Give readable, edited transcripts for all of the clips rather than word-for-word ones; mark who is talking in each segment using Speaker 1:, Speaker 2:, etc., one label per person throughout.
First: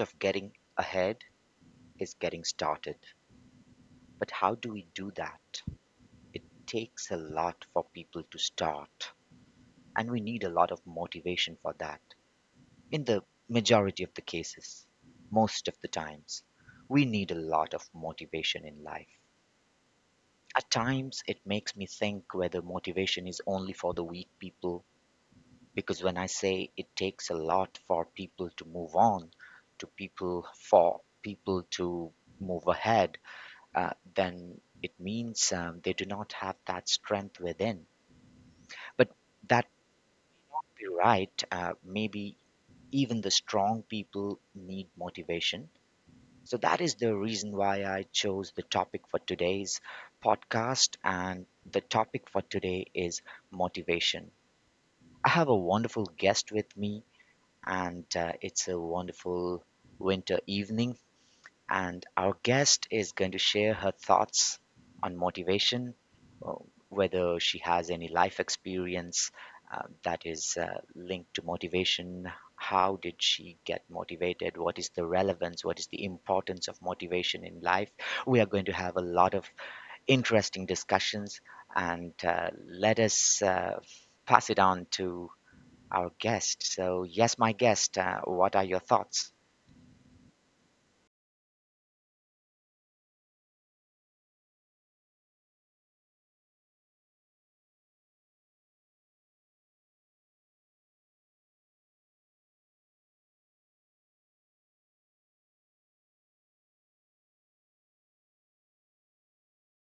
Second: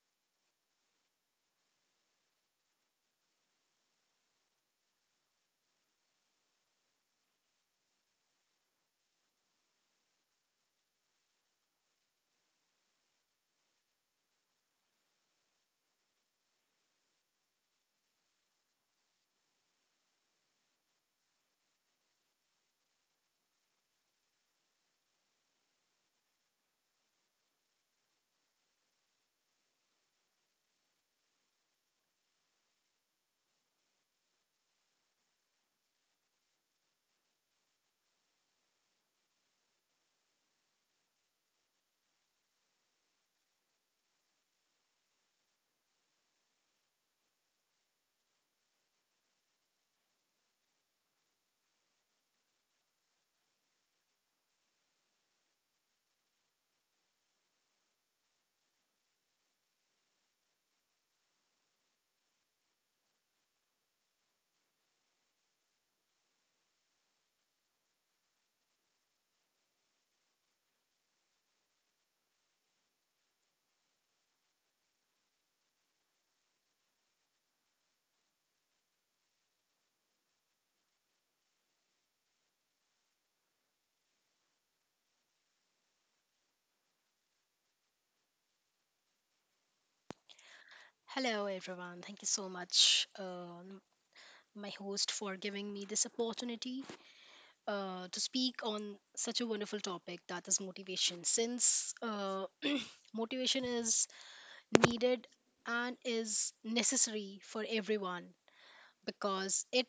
Speaker 1: of getting ahead is getting started. But how do we do that? It takes a lot for people to start, and we need a lot of motivation for that. In the majority of the cases, most of the times, we need a lot of motivation in life. At times, it makes me think whether motivation is only for the weak people, because when I say it takes a lot for people to move on, to people, for people to move ahead, then it means they do not have that strength within. But that be right. Maybe even the strong people need motivation. So that is the reason why I chose the topic for today's podcast. And the topic for today is motivation. I have a wonderful guest with me, and it's a wonderful winter evening and our guest is going to share her thoughts on motivation, uh, whether she has any life experience that is linked to motivation. How did she get motivated? What is the relevance? What is the importance of motivation in life? We are going to have a lot of interesting discussions, and let us pass it on to our guest. So, yes, my guest, what are your thoughts?
Speaker 2: Hello, everyone. Thank you so much, my host, for giving me this opportunity to speak on such a wonderful topic that is motivation. Since Motivation is needed and is necessary for everyone because it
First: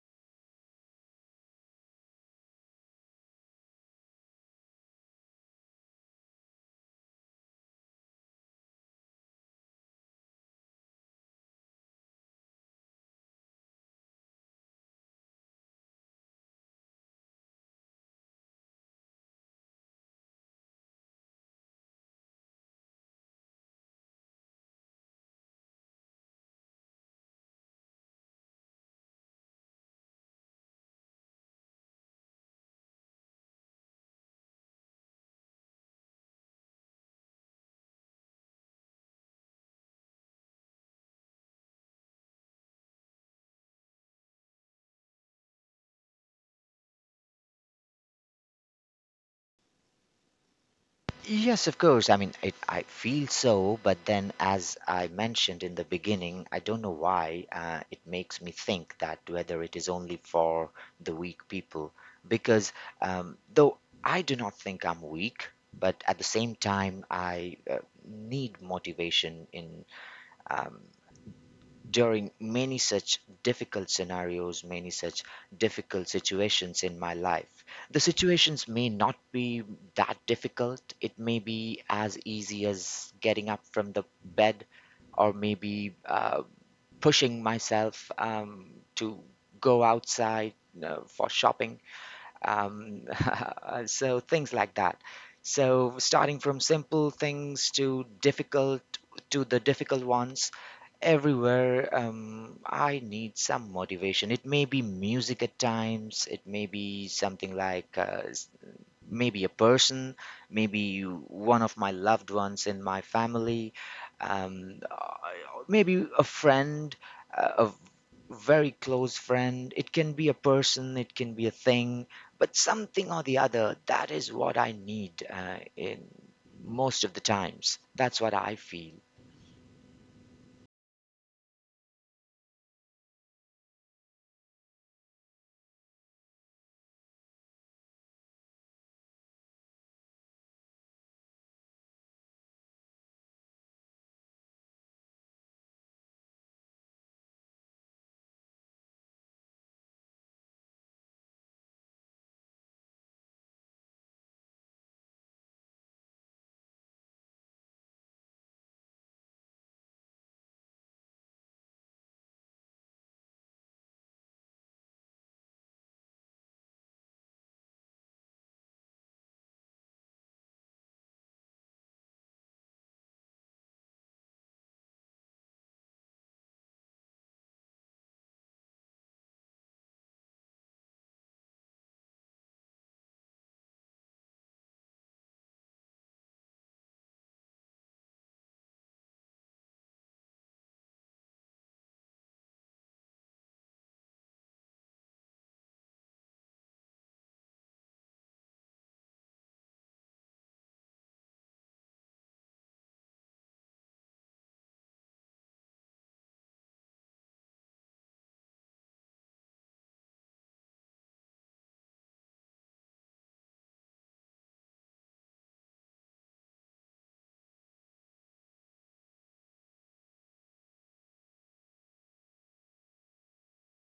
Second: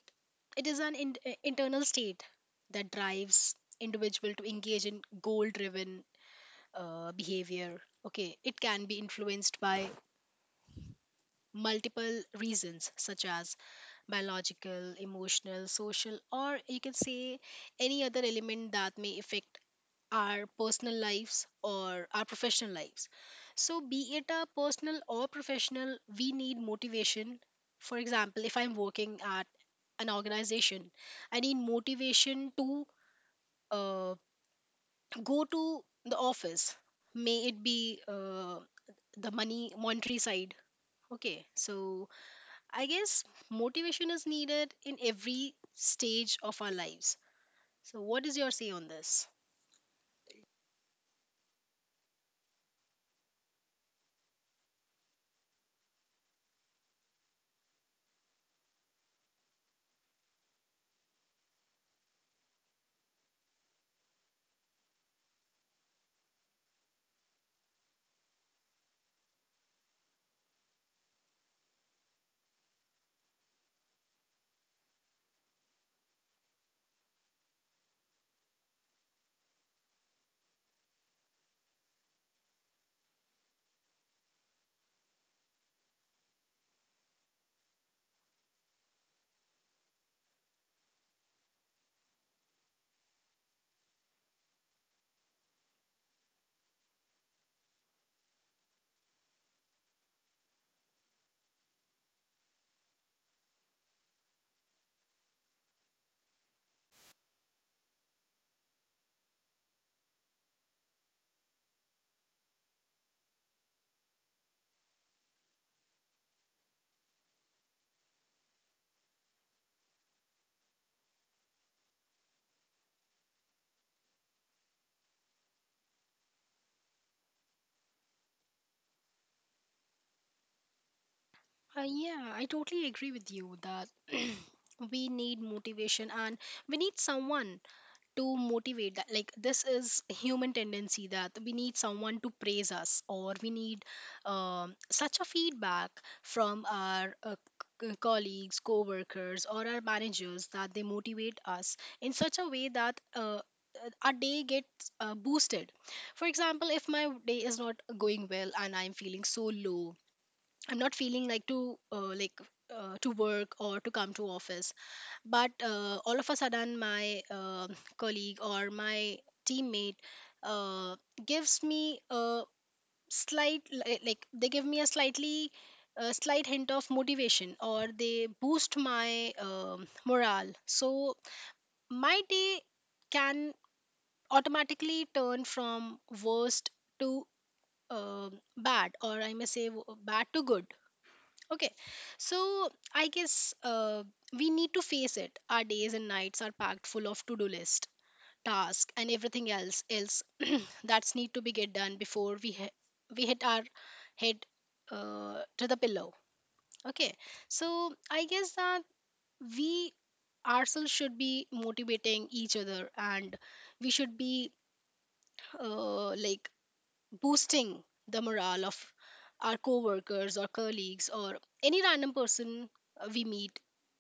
Speaker 2: it is an internal state that drives individual to engage in goal-driven behavior. Okay, it can be influenced by multiple reasons such as biological, emotional, social, or you can say any other element that may affect our personal lives or our professional lives. So, be it a personal or professional, we need motivation. For example, if I'm working at an organization, I need motivation to uh, go to the office. May it be the money monetary side. Okay, so I guess motivation is needed in every stage of our lives. So, what is your say on this?
Speaker 1: Yes, of course. I mean, it, I feel so, but then, as I mentioned in the beginning, I don't know why it makes me think that whether it is only for the weak people. Because though I do not think I'm weak, but at the same time, I need motivation in um, during many such difficult scenarios, many such difficult situations in my life, the situations may not be that difficult. It may be as easy as getting up from the bed or maybe pushing myself to go outside for shopping. Um, so, things like that. So, starting from simple things to difficult to the difficult ones everywhere I need some motivation. It may be music at times, it may be something like maybe a person, maybe one of my loved ones in my family, um, uh, maybe a friend, uh, a v- very close friend. It can be a person, it can be a thing, but something or the other, that is what I need in most of the times. That's what I feel.
Speaker 2: Yeah, I totally agree with you that we need motivation and we need someone to motivate that, like, this is a human tendency that we need someone to praise us, or we need such a feedback from our colleagues, co-workers, or our managers, that they motivate us in such a way that our day gets boosted. For example, if my day is not going well and I'm feeling so low, I'm not feeling like to work or to come to office, but all of a sudden my colleague or my teammate uh, gives me a like, they give me a slightly a slight hint of motivation, or they boost my morale, so my day can automatically turn from worst to bad, or I may say, bad to good. Okay, so I guess we need to face it. Our days and nights are packed full of to-do list, task, and everything else that's need to be get done before we hit our head to the pillow. Okay, so I guess that we ourselves should be motivating each other, and we should be like boosting the morale of our coworkers or colleagues or any random person we meet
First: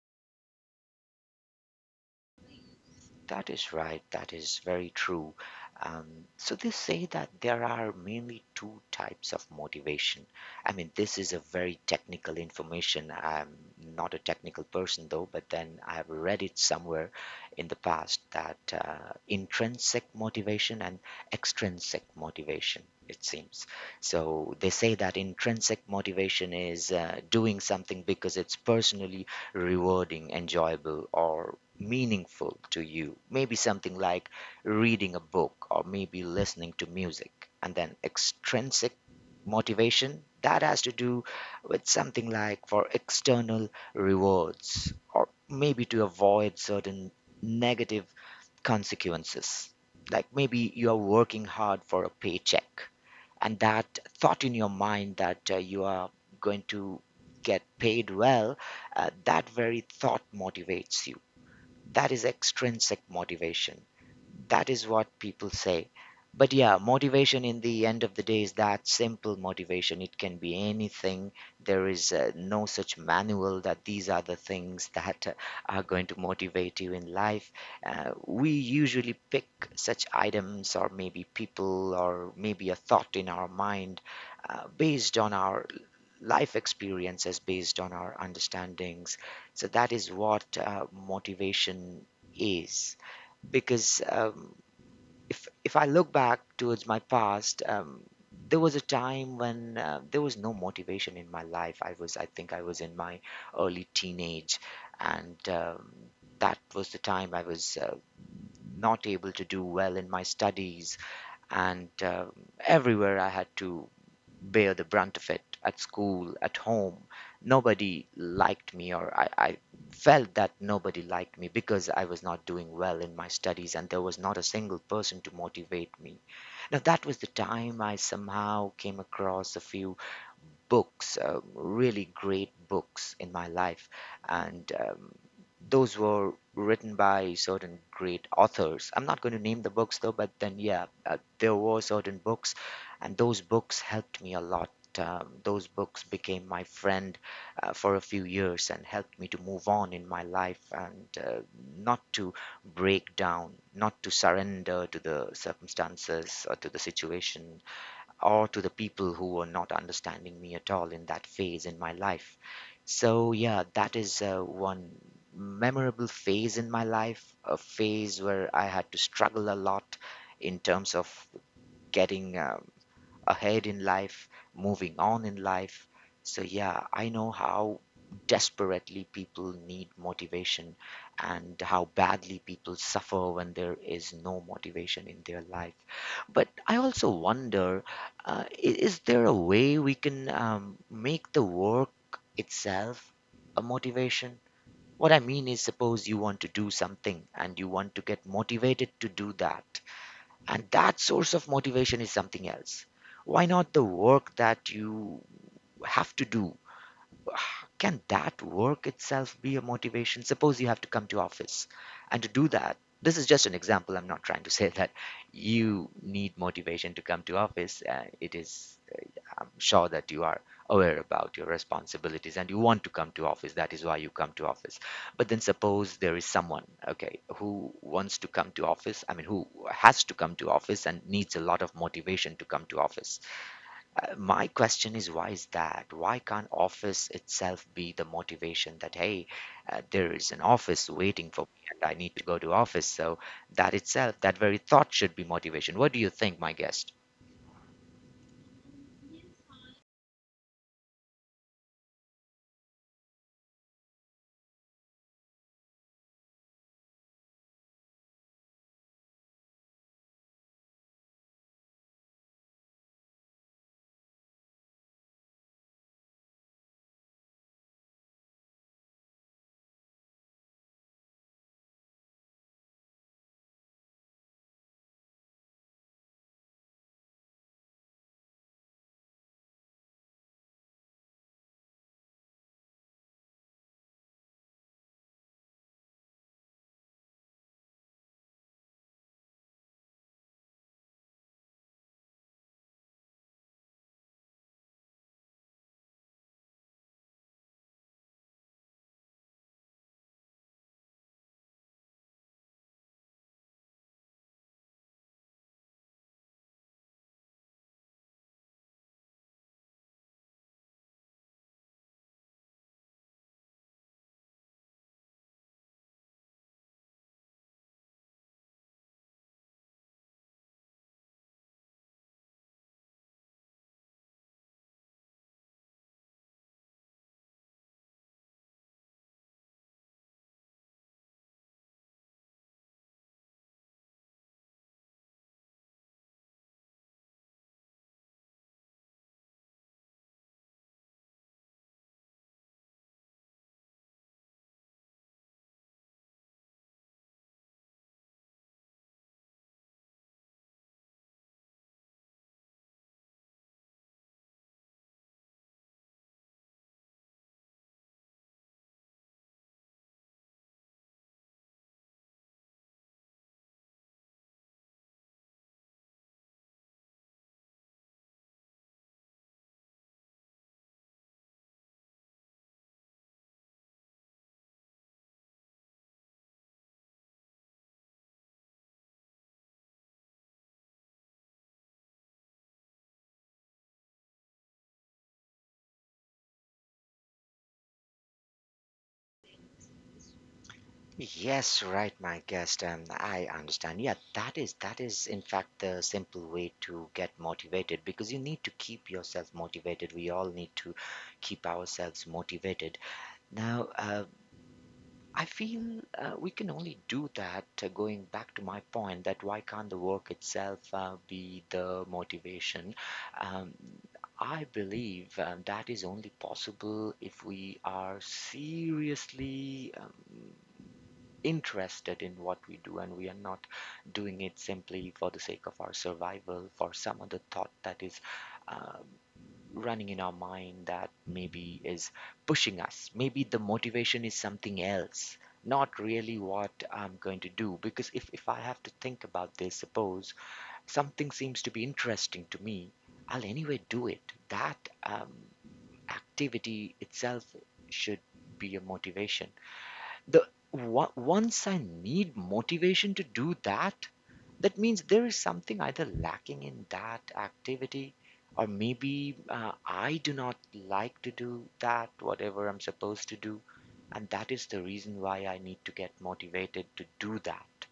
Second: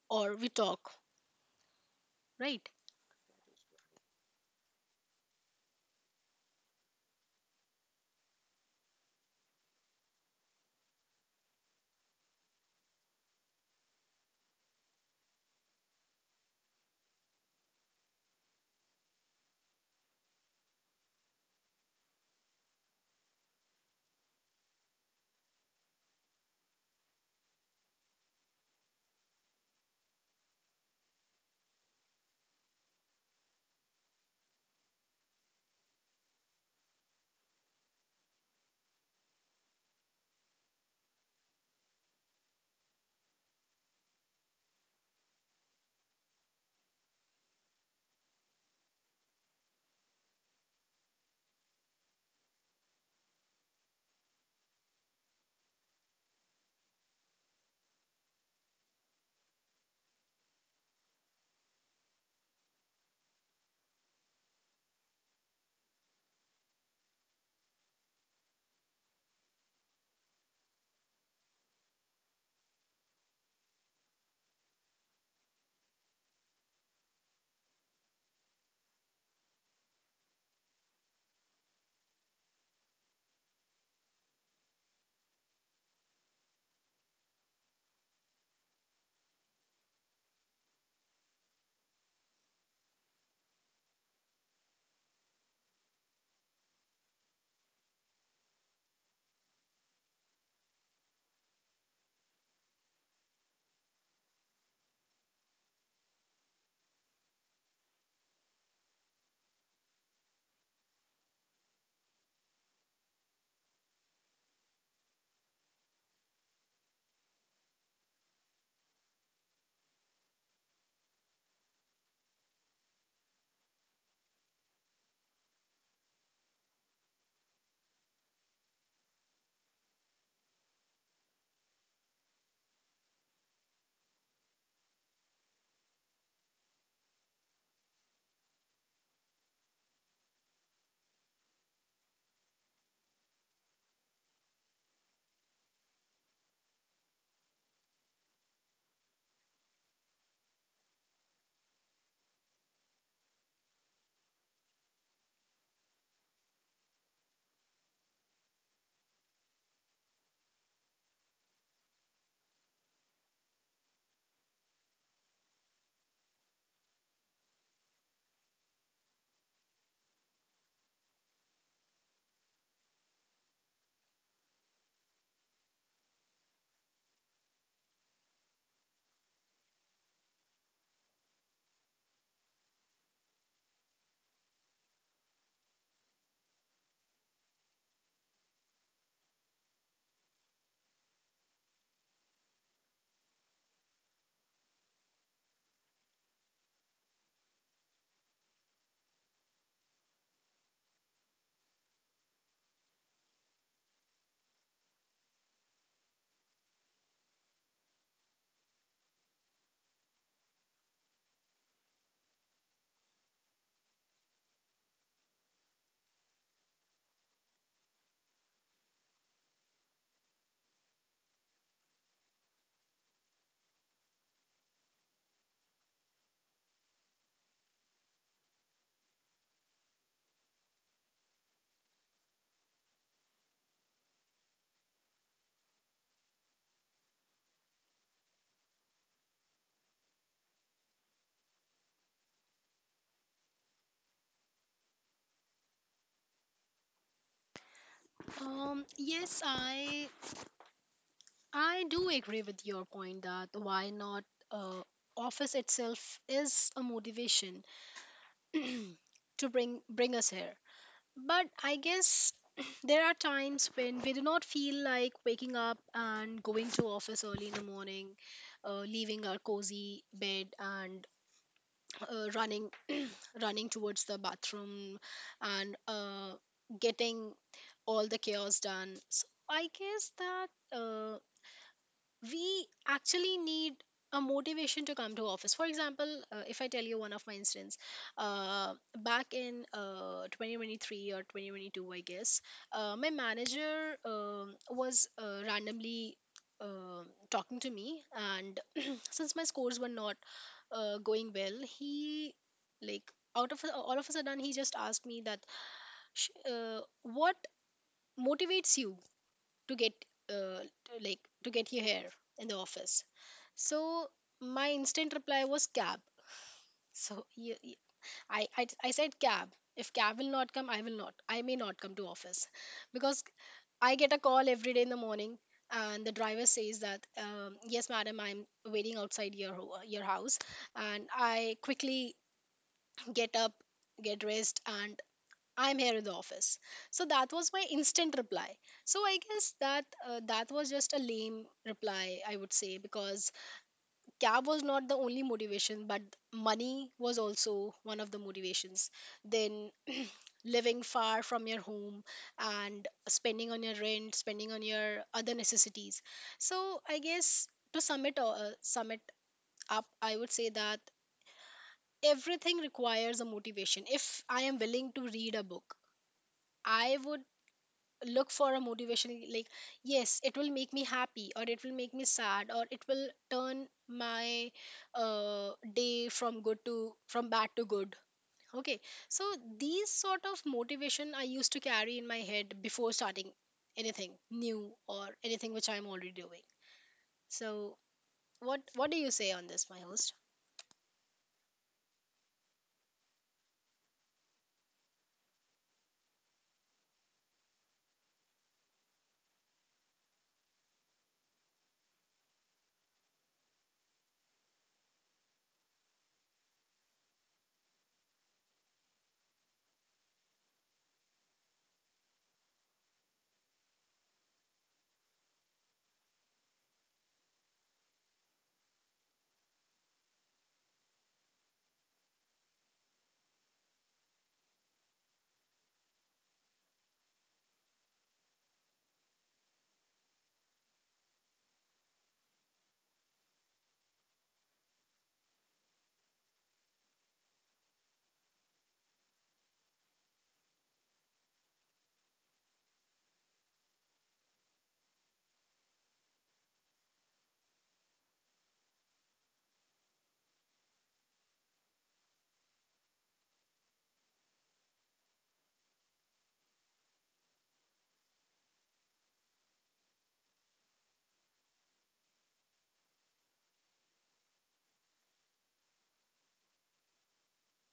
Speaker 2: or we talk, right?
Speaker 1: That is right. That is very true. Um, so they say that there are mainly two types of motivation. I mean, this is a very technical information. I'm not a technical person though, but then I've read it somewhere in the past that intrinsic motivation and extrinsic motivation, it seems. So they say that intrinsic motivation is doing something because it's personally rewarding, enjoyable, or meaningful to you. Maybe something like reading a book or maybe listening to music. And then extrinsic motivation, that has to do with something like for external rewards or maybe to avoid certain negative consequences. Like maybe you are working hard for a paycheck and that thought in your mind that you are going to get paid well, that very thought motivates you. That is extrinsic motivation. That is what people say. But yeah, motivation in the end of the day is that simple motivation. It can be anything. There is no such manual that these are the things that are going to motivate you in life. We usually pick such items or maybe people or maybe a thought in our mind based on our life experiences, based on our understandings. So that is what motivation is. Because if I look back towards my past, there was a time when there was no motivation in my life. I was, I think, I was in my early teenage, and that was the time I was not able to do well in my studies, and um, everywhere I had to bear the brunt of it at school, at home. Nobody liked me, or I felt that nobody liked me because I was not doing well in my studies and there was not a single person to motivate me. Now, that was the time I somehow came across a few books, really great books in my life, and those were written by certain great authors. I'm not going to name the books though, but then yeah, there were certain books, and those books helped me a lot. Those books became my friend for a few years and helped me to move on in my life and not to break down, not to surrender to the circumstances or to the situation or to the people who were not understanding me at all in that phase in my life. So, yeah, that is one memorable phase in my life, a phase where I had to struggle a lot in terms of getting ahead in life, moving on in life. So, yeah, I know how desperately people need motivation and how badly people suffer when there is no motivation in their life. But I also wonder is there a way we can make the work itself a motivation? What I mean is, suppose you want to do something and you want to get motivated to do that. And that source of motivation is something else. Why not the work that you have to do? Can that work itself be a motivation? Suppose you have to come to office and to do that. This is just an example. I'm not trying to say that you need motivation to come to office. It is I'm sure that you are aware about your responsibilities and you want to come to office. That is why you come to office. But then suppose there is someone, okay, who wants to come to office. I mean, who has to come to office and needs a lot of motivation to come to office. My question is, why is that? Why can't office itself be the motivation that, hey, there is an office waiting for me and I need to go to office. So that itself, that very thought should be motivation. What do you think, my guest?
Speaker 2: Yes, I do agree with your point that why not uh, office itself is a motivation to bring us here, but I guess there are times when we do not feel like waking up and going to office early in the morning, leaving our cozy bed and running running towards the bathroom, and getting all the chaos done. So I guess that uh, we actually need a motivation to come to office. For example, if I tell you one of my incidents, uh, back in 2023 or 2022, I guess, my manager was randomly talking to me, and since my scores were not going well, he, like, out of all of a sudden, he just asked me that, what motivates you to get uh, to, like, to get your hair in the office?" So my instant reply was cab. So I said cab. If cab will not come, I may not come to office, because I get a call every day in the morning, and the driver says that, "Yes, madam, I'm waiting outside your your house," and I quickly get up, get dressed, and I'm here in the office. So that was my instant reply. So I guess that that was just a lame reply, I would say, because cab was not the only motivation, but money was also one of the motivations. Then living far from your home and spending on your rent, spending on your other necessities. So I guess, to sum it, all, sum it up, I would say that everything requires a motivation. If I am willing to read a book, I would look for a motivation, like, yes, it will make me happy, or it will make me sad, or it will turn my uh, day from good to, from bad to good. Okay, so these sort of motivation I used to carry in my head before starting anything new or anything which I'm already doing. So what do you say on this, my host?
Speaker 1: Yes, right, my guest. I understand. Yeah, that is in fact the simple way to get motivated because you need to keep yourself motivated. We all need to keep ourselves motivated. Now, I feel we can only do that. Going back to my point, that why can't the work itself be the motivation? Um, I believe that is only possible if we are seriously. Interested in what we do and we are not doing it simply for the sake of our survival for some other thought that is uh, running in our mind, that maybe is pushing us, maybe the motivation is something else, not really what I'm going to do. Because if I have to think about this, suppose something seems to be interesting to me, I'll anyway do it. That activity itself should be a motivation. Once I need motivation to do that, that means there is something either lacking in that activity, or maybe I do not like to do that, whatever I'm supposed to do. And that is the reason why I need to get motivated to do that.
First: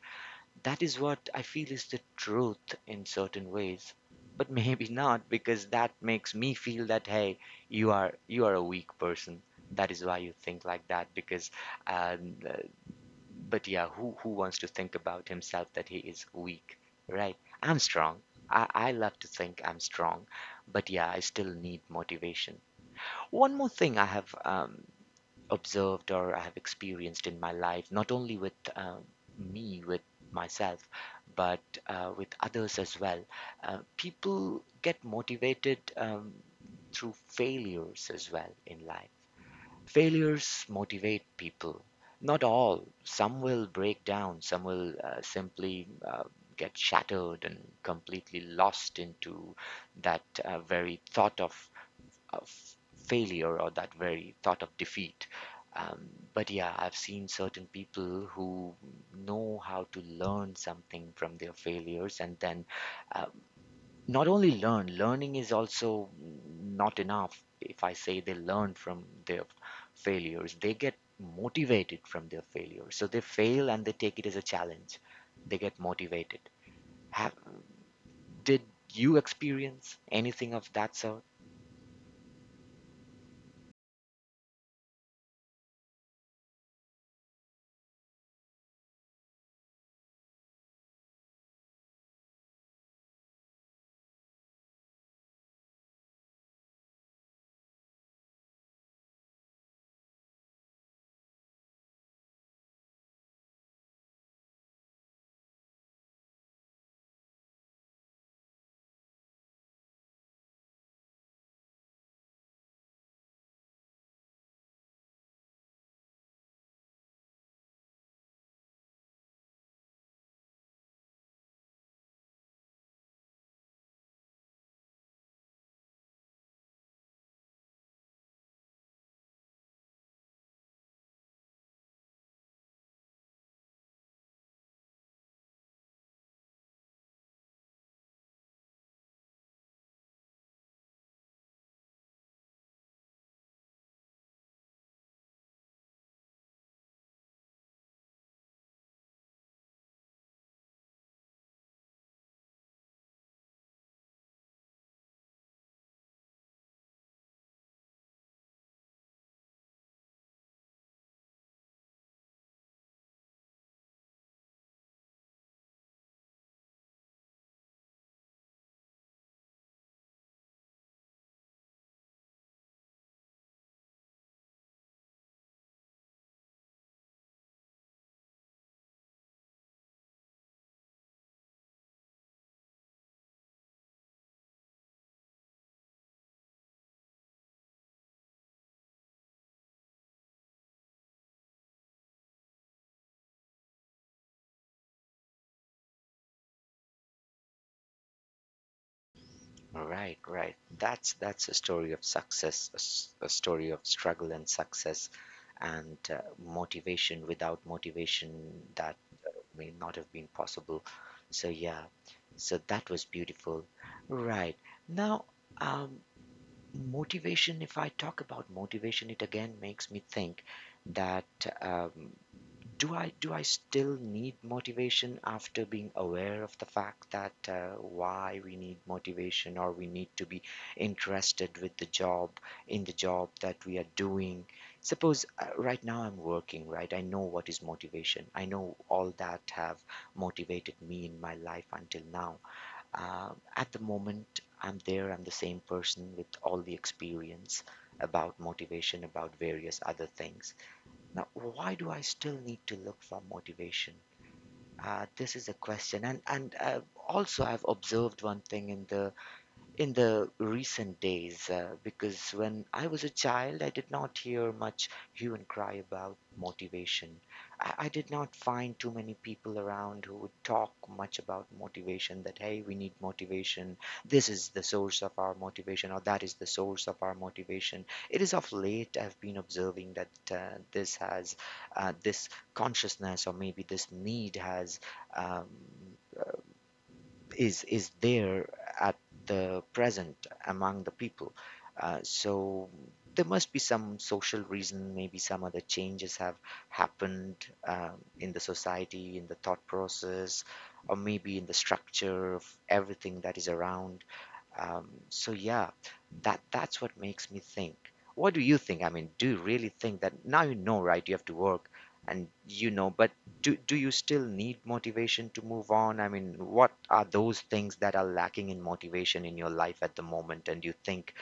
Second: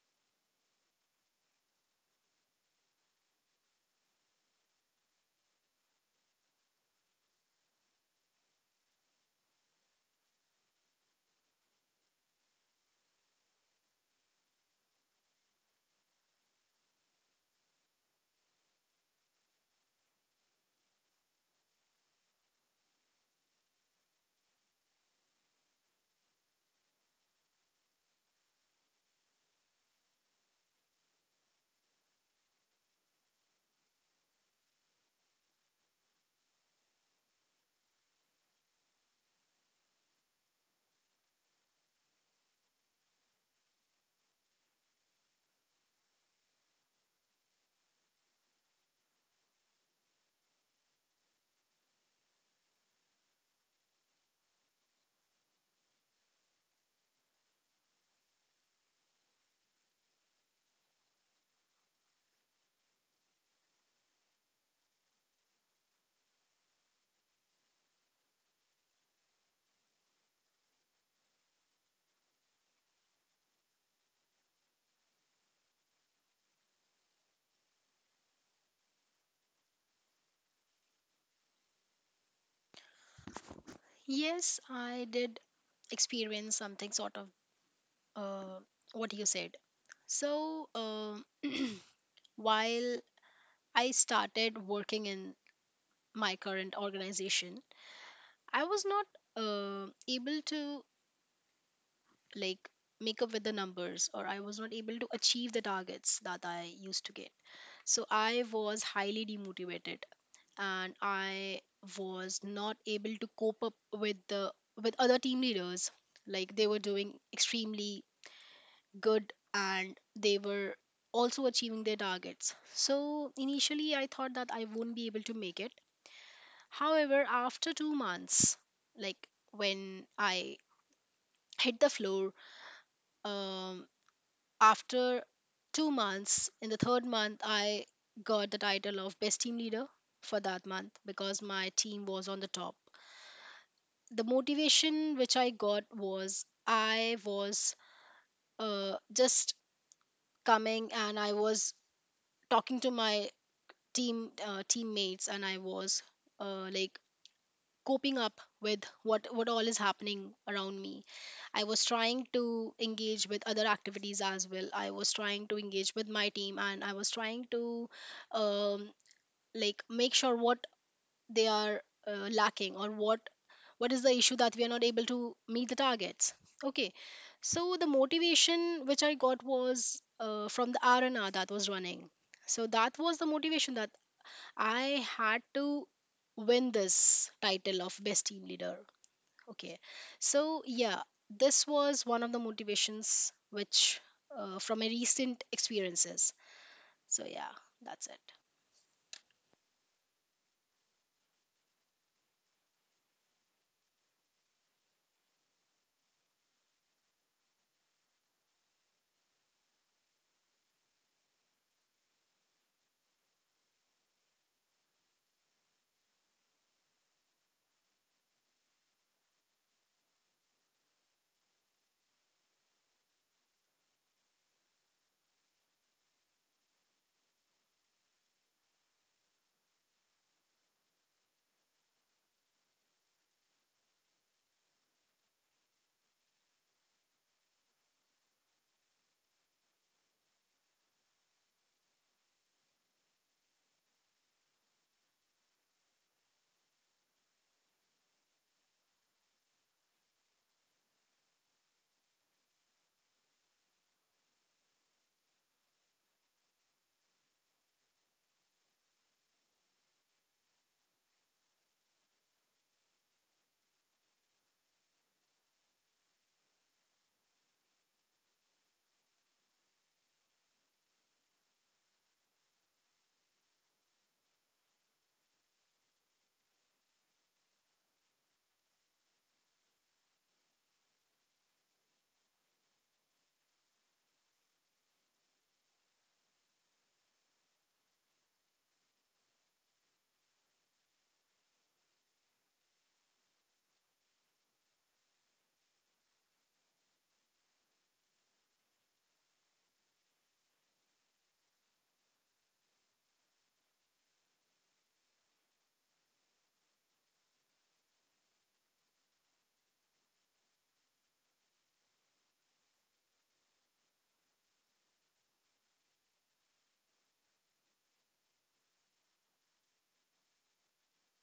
Speaker 1: That is what I feel is the truth in certain ways. But maybe not, because that makes me feel that hey, you are a weak person. That is why you think like that. Because um, uh, but yeah, who wants to think about himself that he is weak, right? I'm strong. I love to think I'm strong, but yeah, I still need motivation. One more thing I have observed or I have experienced in my life, not only with me, with myself, but with others as well. People get motivated through failures as well in life. Failures motivate people. Not all. Some will break down, some will simply get shattered and completely lost into that very thought of failure or that very thought of defeat. But yeah, I've seen certain people who know how to learn something from their failures and then uh, not only learn, learning is also not enough if I say they learn from their failures, they get motivated from their failures. So they fail and they take it as a challenge, they get motivated. Have did you experience anything of that sort?
Speaker 2: Yes, I did experience something sort of uh, what you said. So, while I started working in my current organization, I was not able to, like, make up with the numbers, or I was not able to achieve the targets that I used to get. So, I was highly demotivated, and I was not able to cope up with the, with other team leaders, like, they were doing extremely good and they were also achieving their targets. So initially, I thought that I wouldn't be able to make it. However, after 2 months, like, when I hit the floor, um, after 2 months, in the third month, I got the title of best team leader for that month because my team was on the top. The motivation which I got was, I was just coming and I was talking to my teammates, and I was like, coping up with what all is happening around me. I was trying to engage with other activities as well, I was trying to engage with my team, and I was trying to um, like, make sure what they are lacking, or what is the issue that we are not able to meet the targets. Okay, so the motivation which I got was from the r&r that was running. So that was the motivation, that I had to win this title of best team leader. Okay. So, yeah, this was one of the motivations which from my recent experiences. So, yeah, that's it.
Speaker 1: Right, right, that's a story of success, a story of struggle and success, and motivation. Without motivation that may not have been possible. So yeah, so that was beautiful. Right. Now, um, motivation, if I talk about motivation, it again makes me think that um, do I still need motivation after being aware of the fact that why we need motivation or we need to be interested with the job in the job that we are doing? Suppose right now I'm working, right? I know what is motivation. I know all that have motivated me in my life until now. Uh, at the moment, I'm there. I'm the same person with all the experience about motivation, about various other things now, why do I still need to look for motivation? This is a question, and also I've observed one thing in the recent days because when I was a child, I did not hear much hue and cry about motivation. I did not find too many people around who would talk much about motivation that, hey, we need motivation. This is the source of our motivation, or that is the source of our motivation. It is of late I've been observing that this consciousness, or maybe this need has. Um, is there at the present among the people. So there must be some social reason, maybe some other changes have happened um, in the society, in the thought process, or maybe in the structure of everything that is around. So yeah, that's what makes me think. What do you think? I mean, do you really think that now, you know, right? You have to work, and, you know, but do you still need motivation to move on? I mean, what are those things that are lacking in motivation in your life at the moment, and you think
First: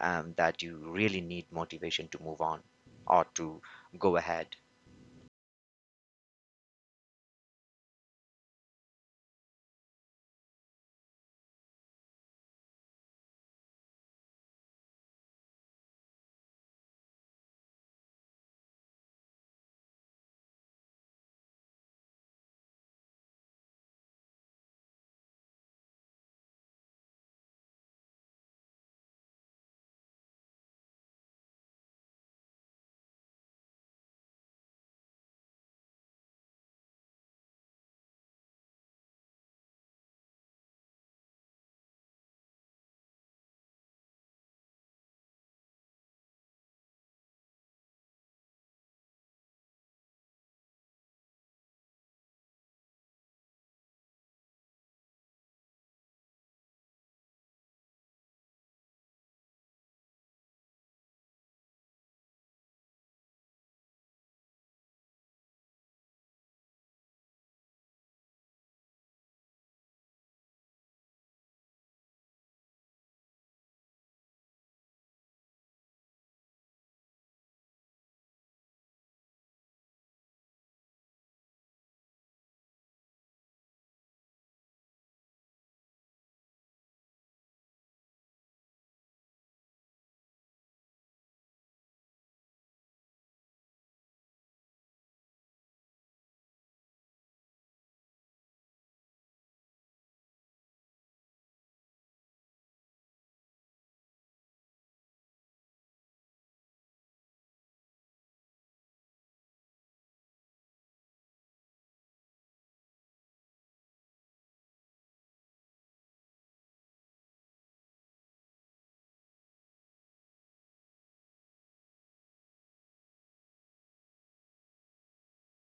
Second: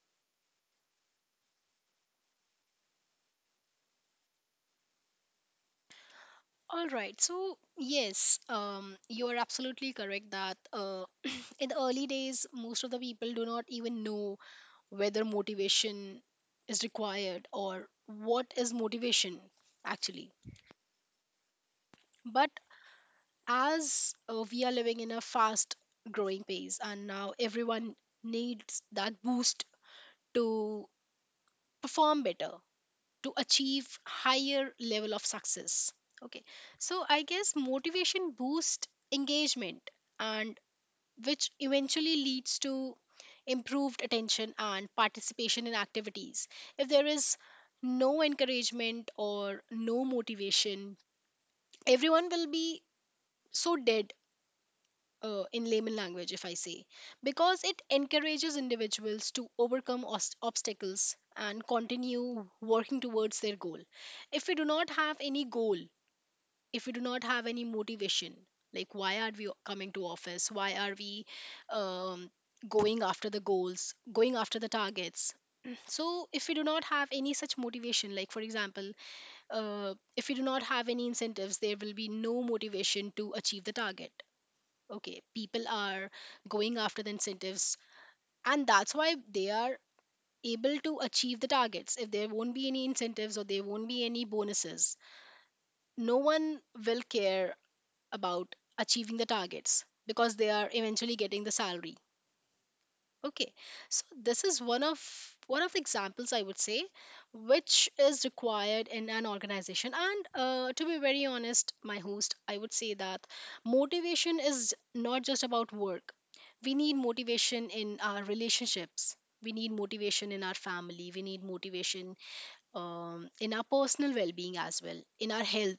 Speaker 1: that you really need motivation to move on or to go ahead?
Speaker 2: All right. So, yes, you are absolutely correct that in the early days, most of the people do not even know whether motivation is required or what is motivation actually. But as we are living in a fast growing pace and now everyone needs that boost to perform better, to achieve higher level of success. Okay, so I guess motivation boosts engagement, and which eventually leads to improved attention and participation in activities. If there is no encouragement or no motivation, everyone will be so dead, in layman language, if I say, because it encourages individuals to overcome obstacles and continue working towards their goal. If we do not have any goal, if we do not have any motivation, like, why are we coming to office? Why are we um, going after the goals, going after the targets? So, if we do not have any such motivation, like, for example, if we do not have any incentives, there will be no motivation to achieve the target. Okay, people are going after the incentives, and that's why they are able to achieve the targets. If there won't be any incentives, or there won't be any bonuses, no one will care about achieving the targets, because they are eventually getting the salary. Okay, so this is one of the examples I would say, which is required in an organization. And to be very honest, my host, I would say that motivation is not just about work. We need motivation in our relationships. We need motivation in our family. We need motivation in our personal well-being, as well in our health.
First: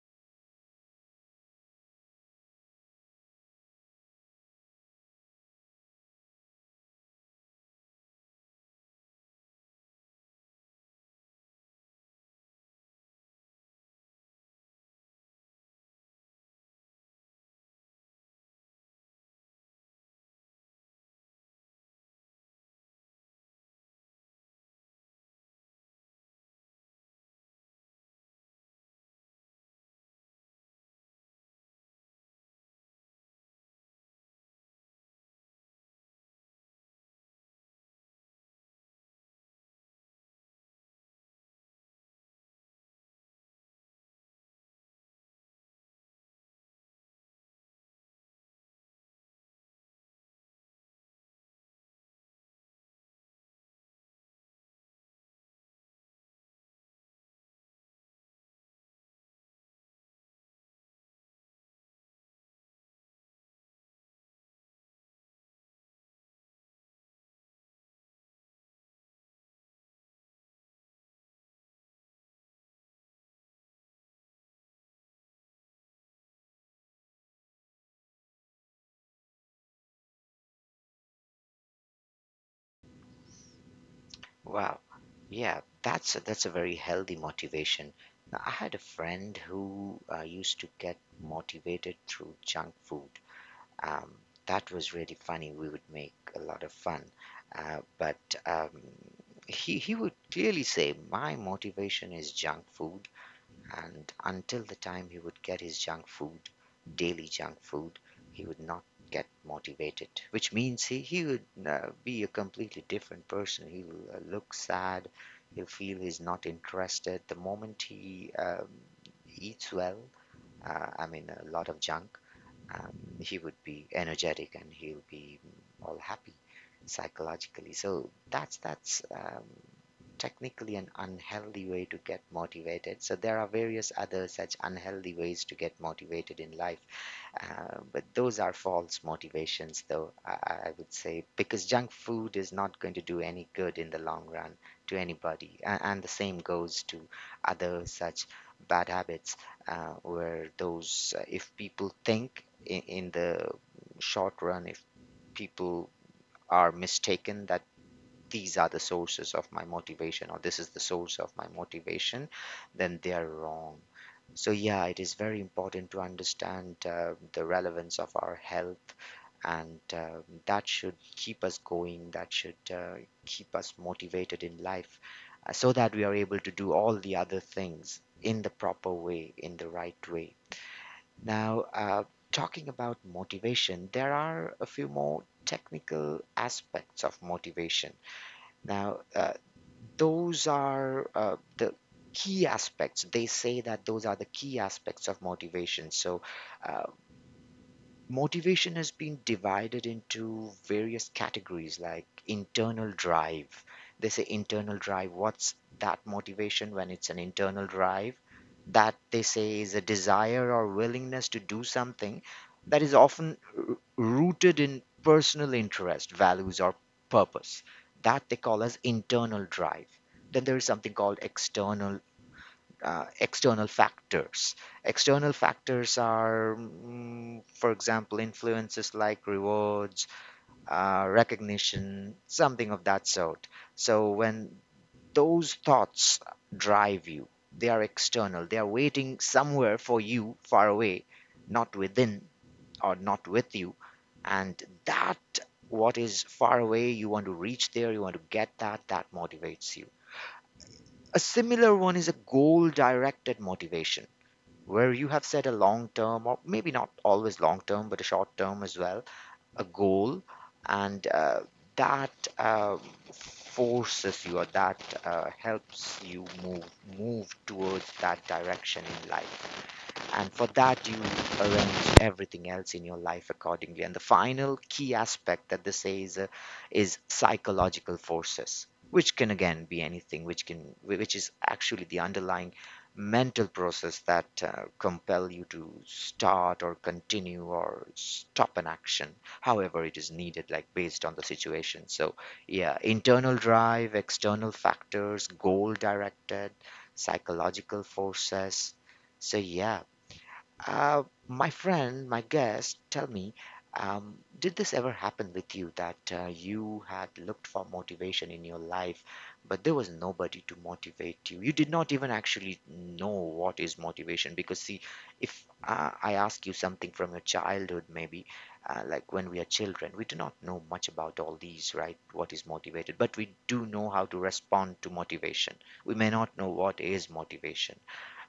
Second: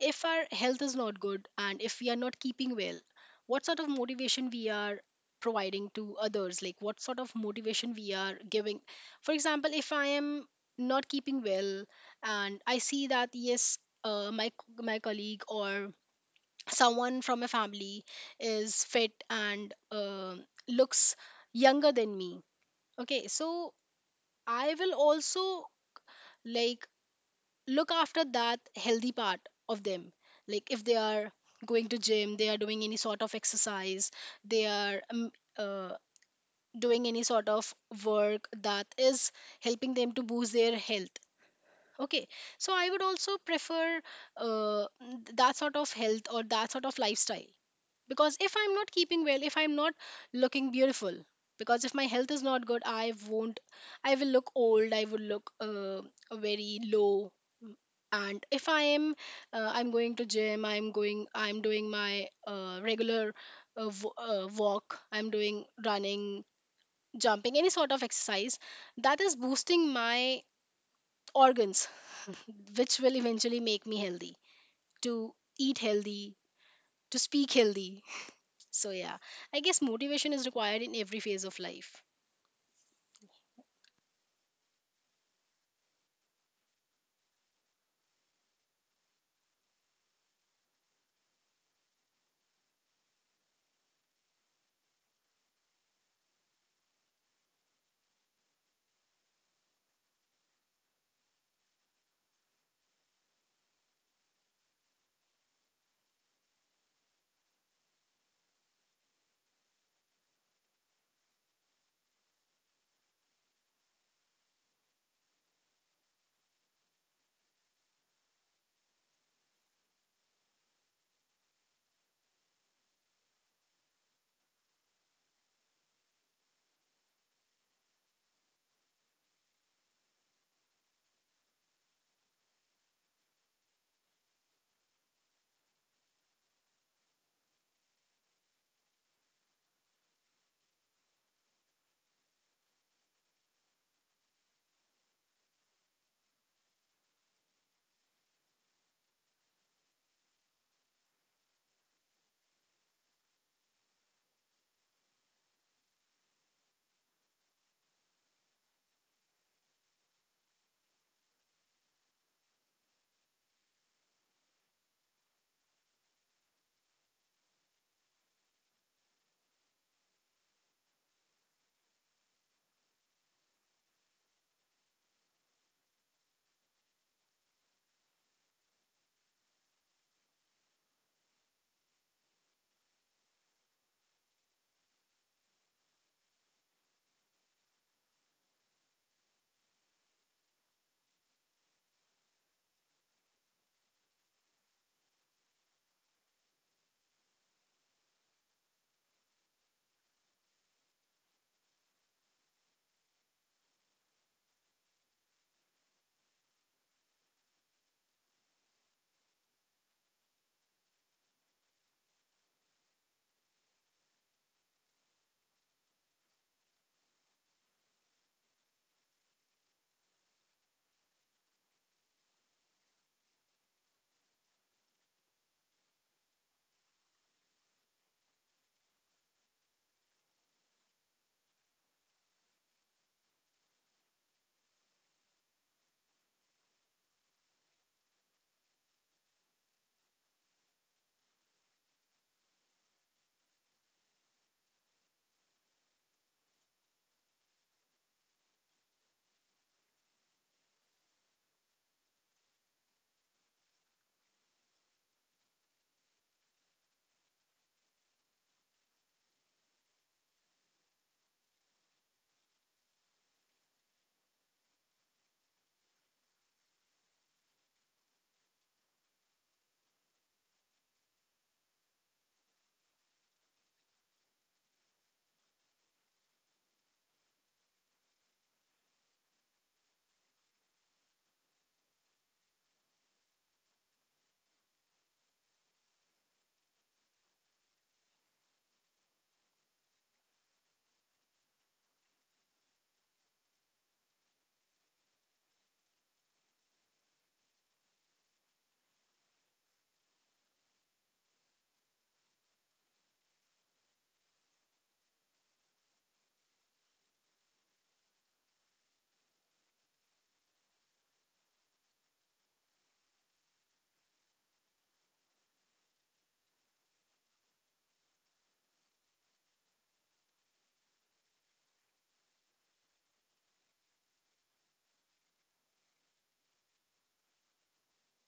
Speaker 2: If our health is not good and if we are not keeping well, what sort of motivation we are providing to others, like, what sort of motivation we are giving? For example, if I am not keeping well, and I see that, yes, my, my colleague or someone from my family is fit and looks younger than me. Okay, so I will also, like, look after that healthy part of them, like, if they are going to gym, they are doing any sort of exercise, they are uh, doing any sort of work that is helping them to boost their health. Okay, so I would also prefer uh, that sort of health or that sort of lifestyle, because if I'm not keeping well, if I'm not looking beautiful, because if my health is not good, I won't I will look old, I will look very low. And if I am I'm going to gym, I'm doing my regular walk, I'm doing running, jumping, any sort of exercise that is boosting my organs, which will eventually make me healthy, to eat healthy, to speak healthy. So, yeah, I guess motivation is required in every phase of life.
Speaker 1: Wow, yeah, that's a very healthy motivation. Now, I had a friend who used to get motivated through junk food. Um, that was really funny. We would make a lot of fun. But he would clearly say, my motivation is junk food. And until the time he would get his junk food, daily junk food, he would not get motivated, which means he would be a completely different person. He'll look sad, he'll feel he's not interested. The moment he eats well, I mean, a lot of junk, um, he would be energetic and he'll be all happy psychologically. So that's technically an unhealthy way to get motivated. So there are various other such unhealthy ways to get motivated in life. But those are false motivations, though, I would say, because junk food is not going to do any good in the long run to anybody. And the same goes to other such bad habits, where those, if people think in the short run, if people are mistaken that these are the sources of my motivation or this is the source of my motivation, then they are wrong. So, yeah, it is very important to understand the relevance of our health, and that should keep us going, that should keep us motivated in life so that we are able to do all the other things in the proper way, in the right way. Now, talking about motivation, there are a few more technical aspects of motivation now, those are the key aspects. They say that those are the key aspects of motivation. So, uh, motivation has been divided into various categories like internal drive. They say internal drive, what's that motivation when it's an internal drive? That they say is a desire or willingness to do something that is often rooted in personal interest, values, or purpose. That they call as internal drive. Then there is something called external factors. External factors are, mm, for example, influences like rewards, recognition, something of that sort. So when those thoughts drive you, they are external, they are waiting somewhere for you far away, not within or not with you. And that what is far away, you want to reach there, you want to get that, that motivates you. A similar one is a goal directed motivation where you have set a long term, or maybe not always long term, but a short term as well, a goal, and that uh, forces you or that helps you move towards that direction in life. And for that, you arrange everything else in your life accordingly. And the final key aspect that this says is psychological forces, which can again be anything, which can, which is actually the underlying mental process that compel you to start or continue or stop an action, however it is needed, like based on the situation. So, yeah, internal drive, external factors, goal directed, psychological forces. So yeah, my friend, my guest, tell me, did this ever happen with you that you had looked for motivation in your life, but there was nobody to motivate you? You did not even actually know what is motivation because, see, if I ask you something from your childhood, maybe like when we are children, we do not know much about all these, right? What is motivated, but we do know how to respond to motivation. We may not know what is motivation,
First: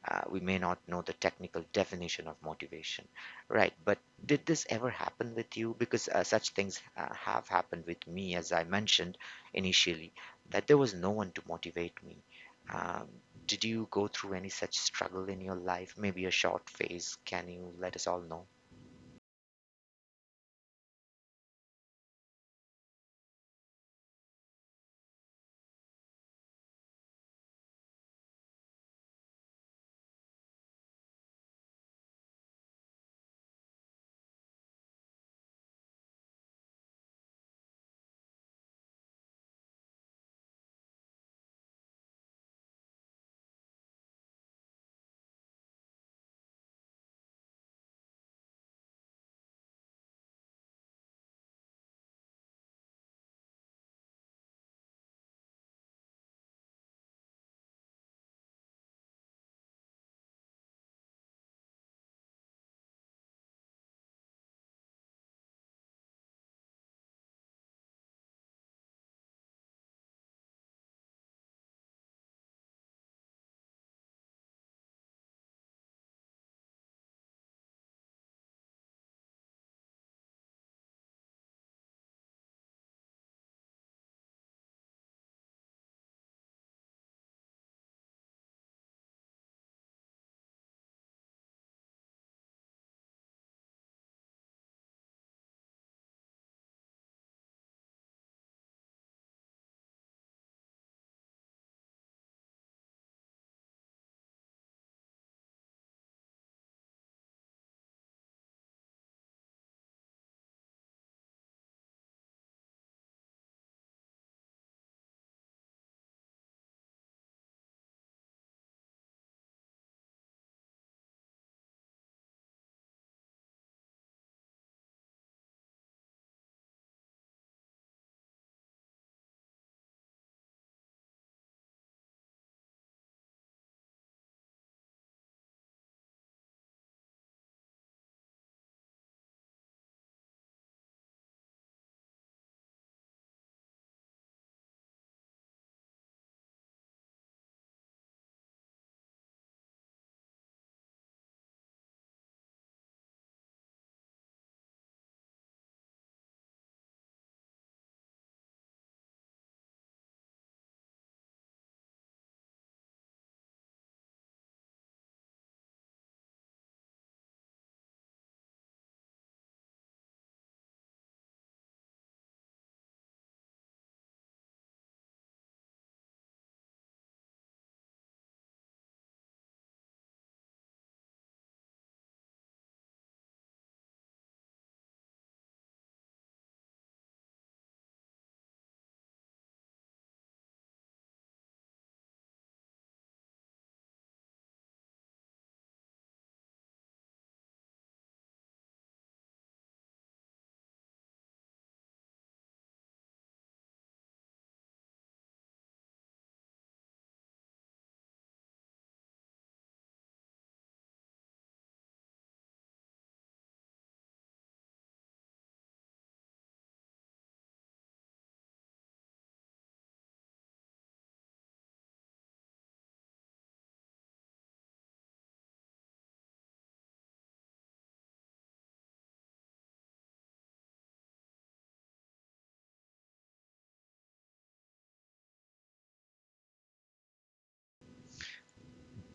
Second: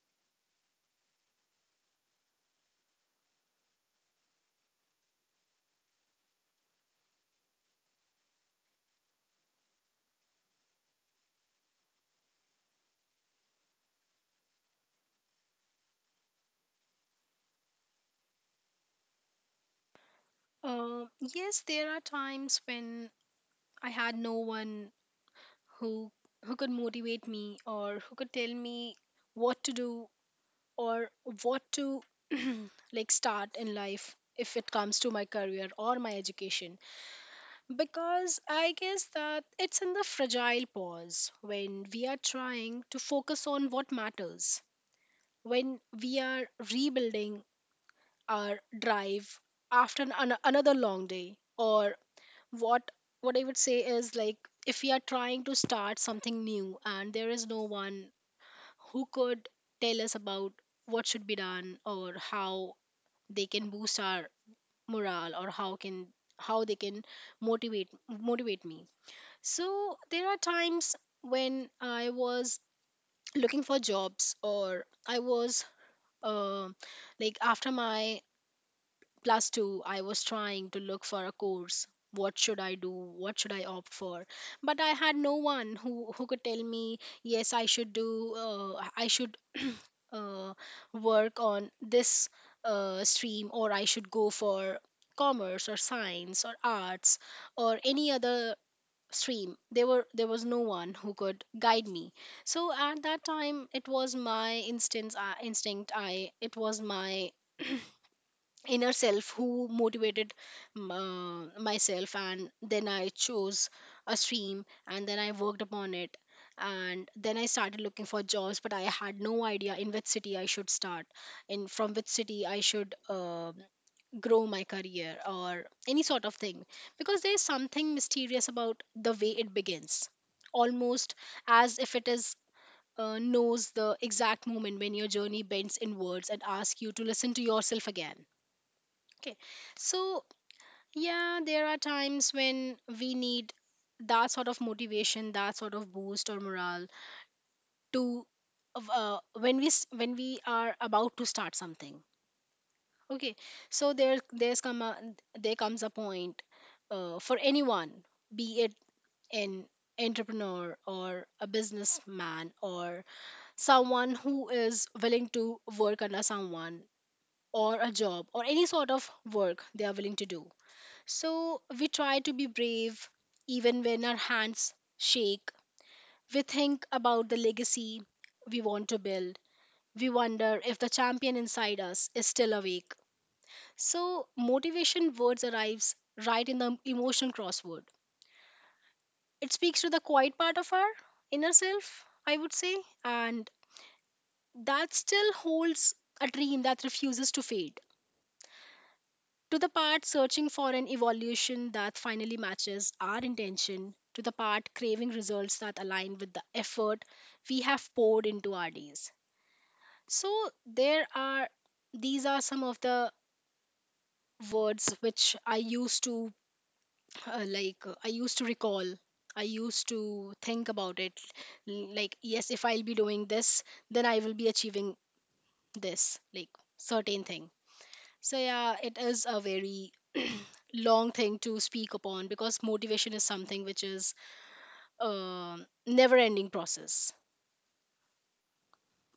Speaker 1: we may not know the technical definition of motivation, right? But did this ever happen with you? Because such things have happened with me, as I mentioned initially, that there was no one to motivate me. Um, did you go through any such struggle in your life? Maybe a short phase? Can you let us all know?
Speaker 2: Uh, yes, there are times when I had no one who who could motivate me or who could tell me what to do or what to like start in life if it comes to my career or my education, because I guess that it's in the fragile pause when we are trying to focus on what matters, when we are rebuilding hour drive after another long day. Or what what I would say is like, if we are trying to start something new and there is no one who could tell us about what should be done or how they can boost our morale or how can how they can motivate motivate me. So there are times when I was looking for jobs, or I was uh, like after my Plus, two, I was trying to look for a course. What should I do? What should I opt for? But I had no one who could tell me, yes, I should do, I should uh, work on this stream, or I should go for commerce or science or arts or any other stream. There were there was no one who could guide me. So at that time it was my instance instinct, I it was my inner self who motivated myself, and then I chose a stream and then I worked upon it. And then I started looking for jobs, but I had no idea in which city I should start in, from which city I should grow my career or any sort of thing. Because there is something mysterious about the way it begins, almost as if it is, knows the exact moment when your journey bends inwards and asks you to listen to yourself again. Okay. So, yeah, there are times when we need that sort of motivation, that sort of boost or morale to of, when we when we are about to start something. Okay. So there comes a point, for anyone, be it an entrepreneur or a businessman or someone who is willing to work under someone, or a job or any sort of work they are willing to do. So we try to be brave even when our hands shake. We think about the legacy we want to build. We wonder if the champion inside us is still awake. So motivation words arrives right in the emotional crossword. It speaks to the quiet part of our inner self, I would say, and that still holds a dream that refuses to fade, to the part searching for an evolution that finally matches our intention, to the part craving results that align with the effort we have poured into our days. So there are, these are some of the words which I used to like I used to recall. I used to think about it like, yes, if I'll be doing this then I will be achieving this, like, certain thing. So yeah, it is a very long thing to speak upon, because motivation is something which is a never-ending process.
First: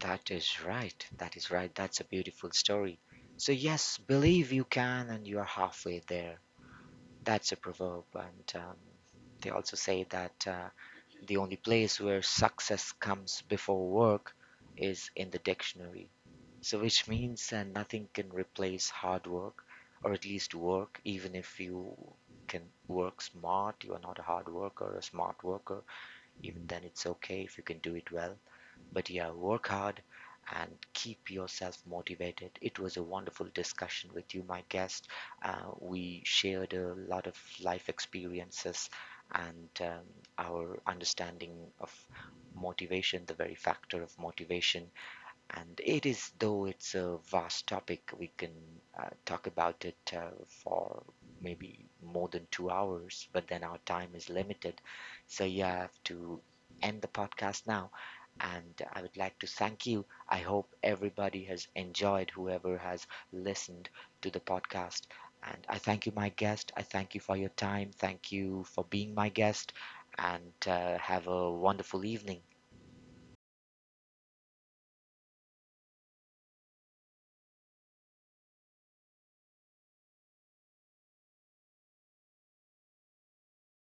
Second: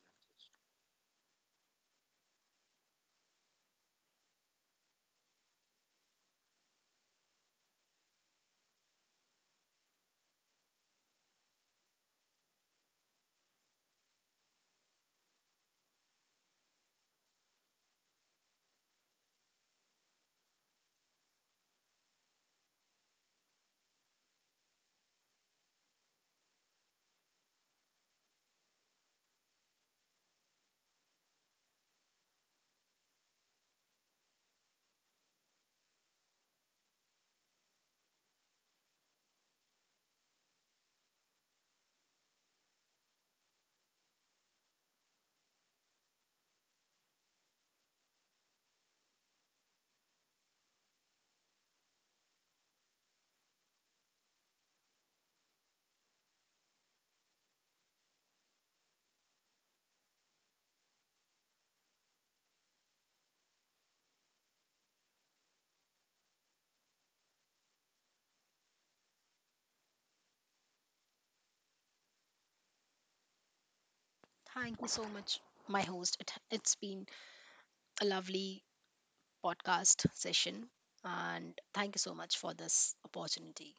Speaker 1: That is right. That is right. That's a beautiful story. So, yes, believe you can and you are halfway there. That's a proverb. And they also say that the only place where success comes before work is in the dictionary. So, which means that nothing can replace hard work, or at least work, even if you can work smart, you are not a hard worker, a smart worker, even then it's okay if you can do it well. But yeah, work hard and keep yourself motivated. It was a wonderful discussion with you, my guest. We shared a lot of life experiences and our understanding of motivation, the very factor of motivation, and it is, though it's a vast topic, we can talk about it for maybe more than 2 hours, but then our time is limited. So you have to end the podcast now. And I would like to thank you. I hope everybody has enjoyed whoever has listened to the podcast. And I thank you, my guest. I thank you for your time. Thank you for being my guest. And have a wonderful evening.
Speaker 2: Thank you so much, my host. It's been a lovely podcast session, and thank you so much for this opportunity.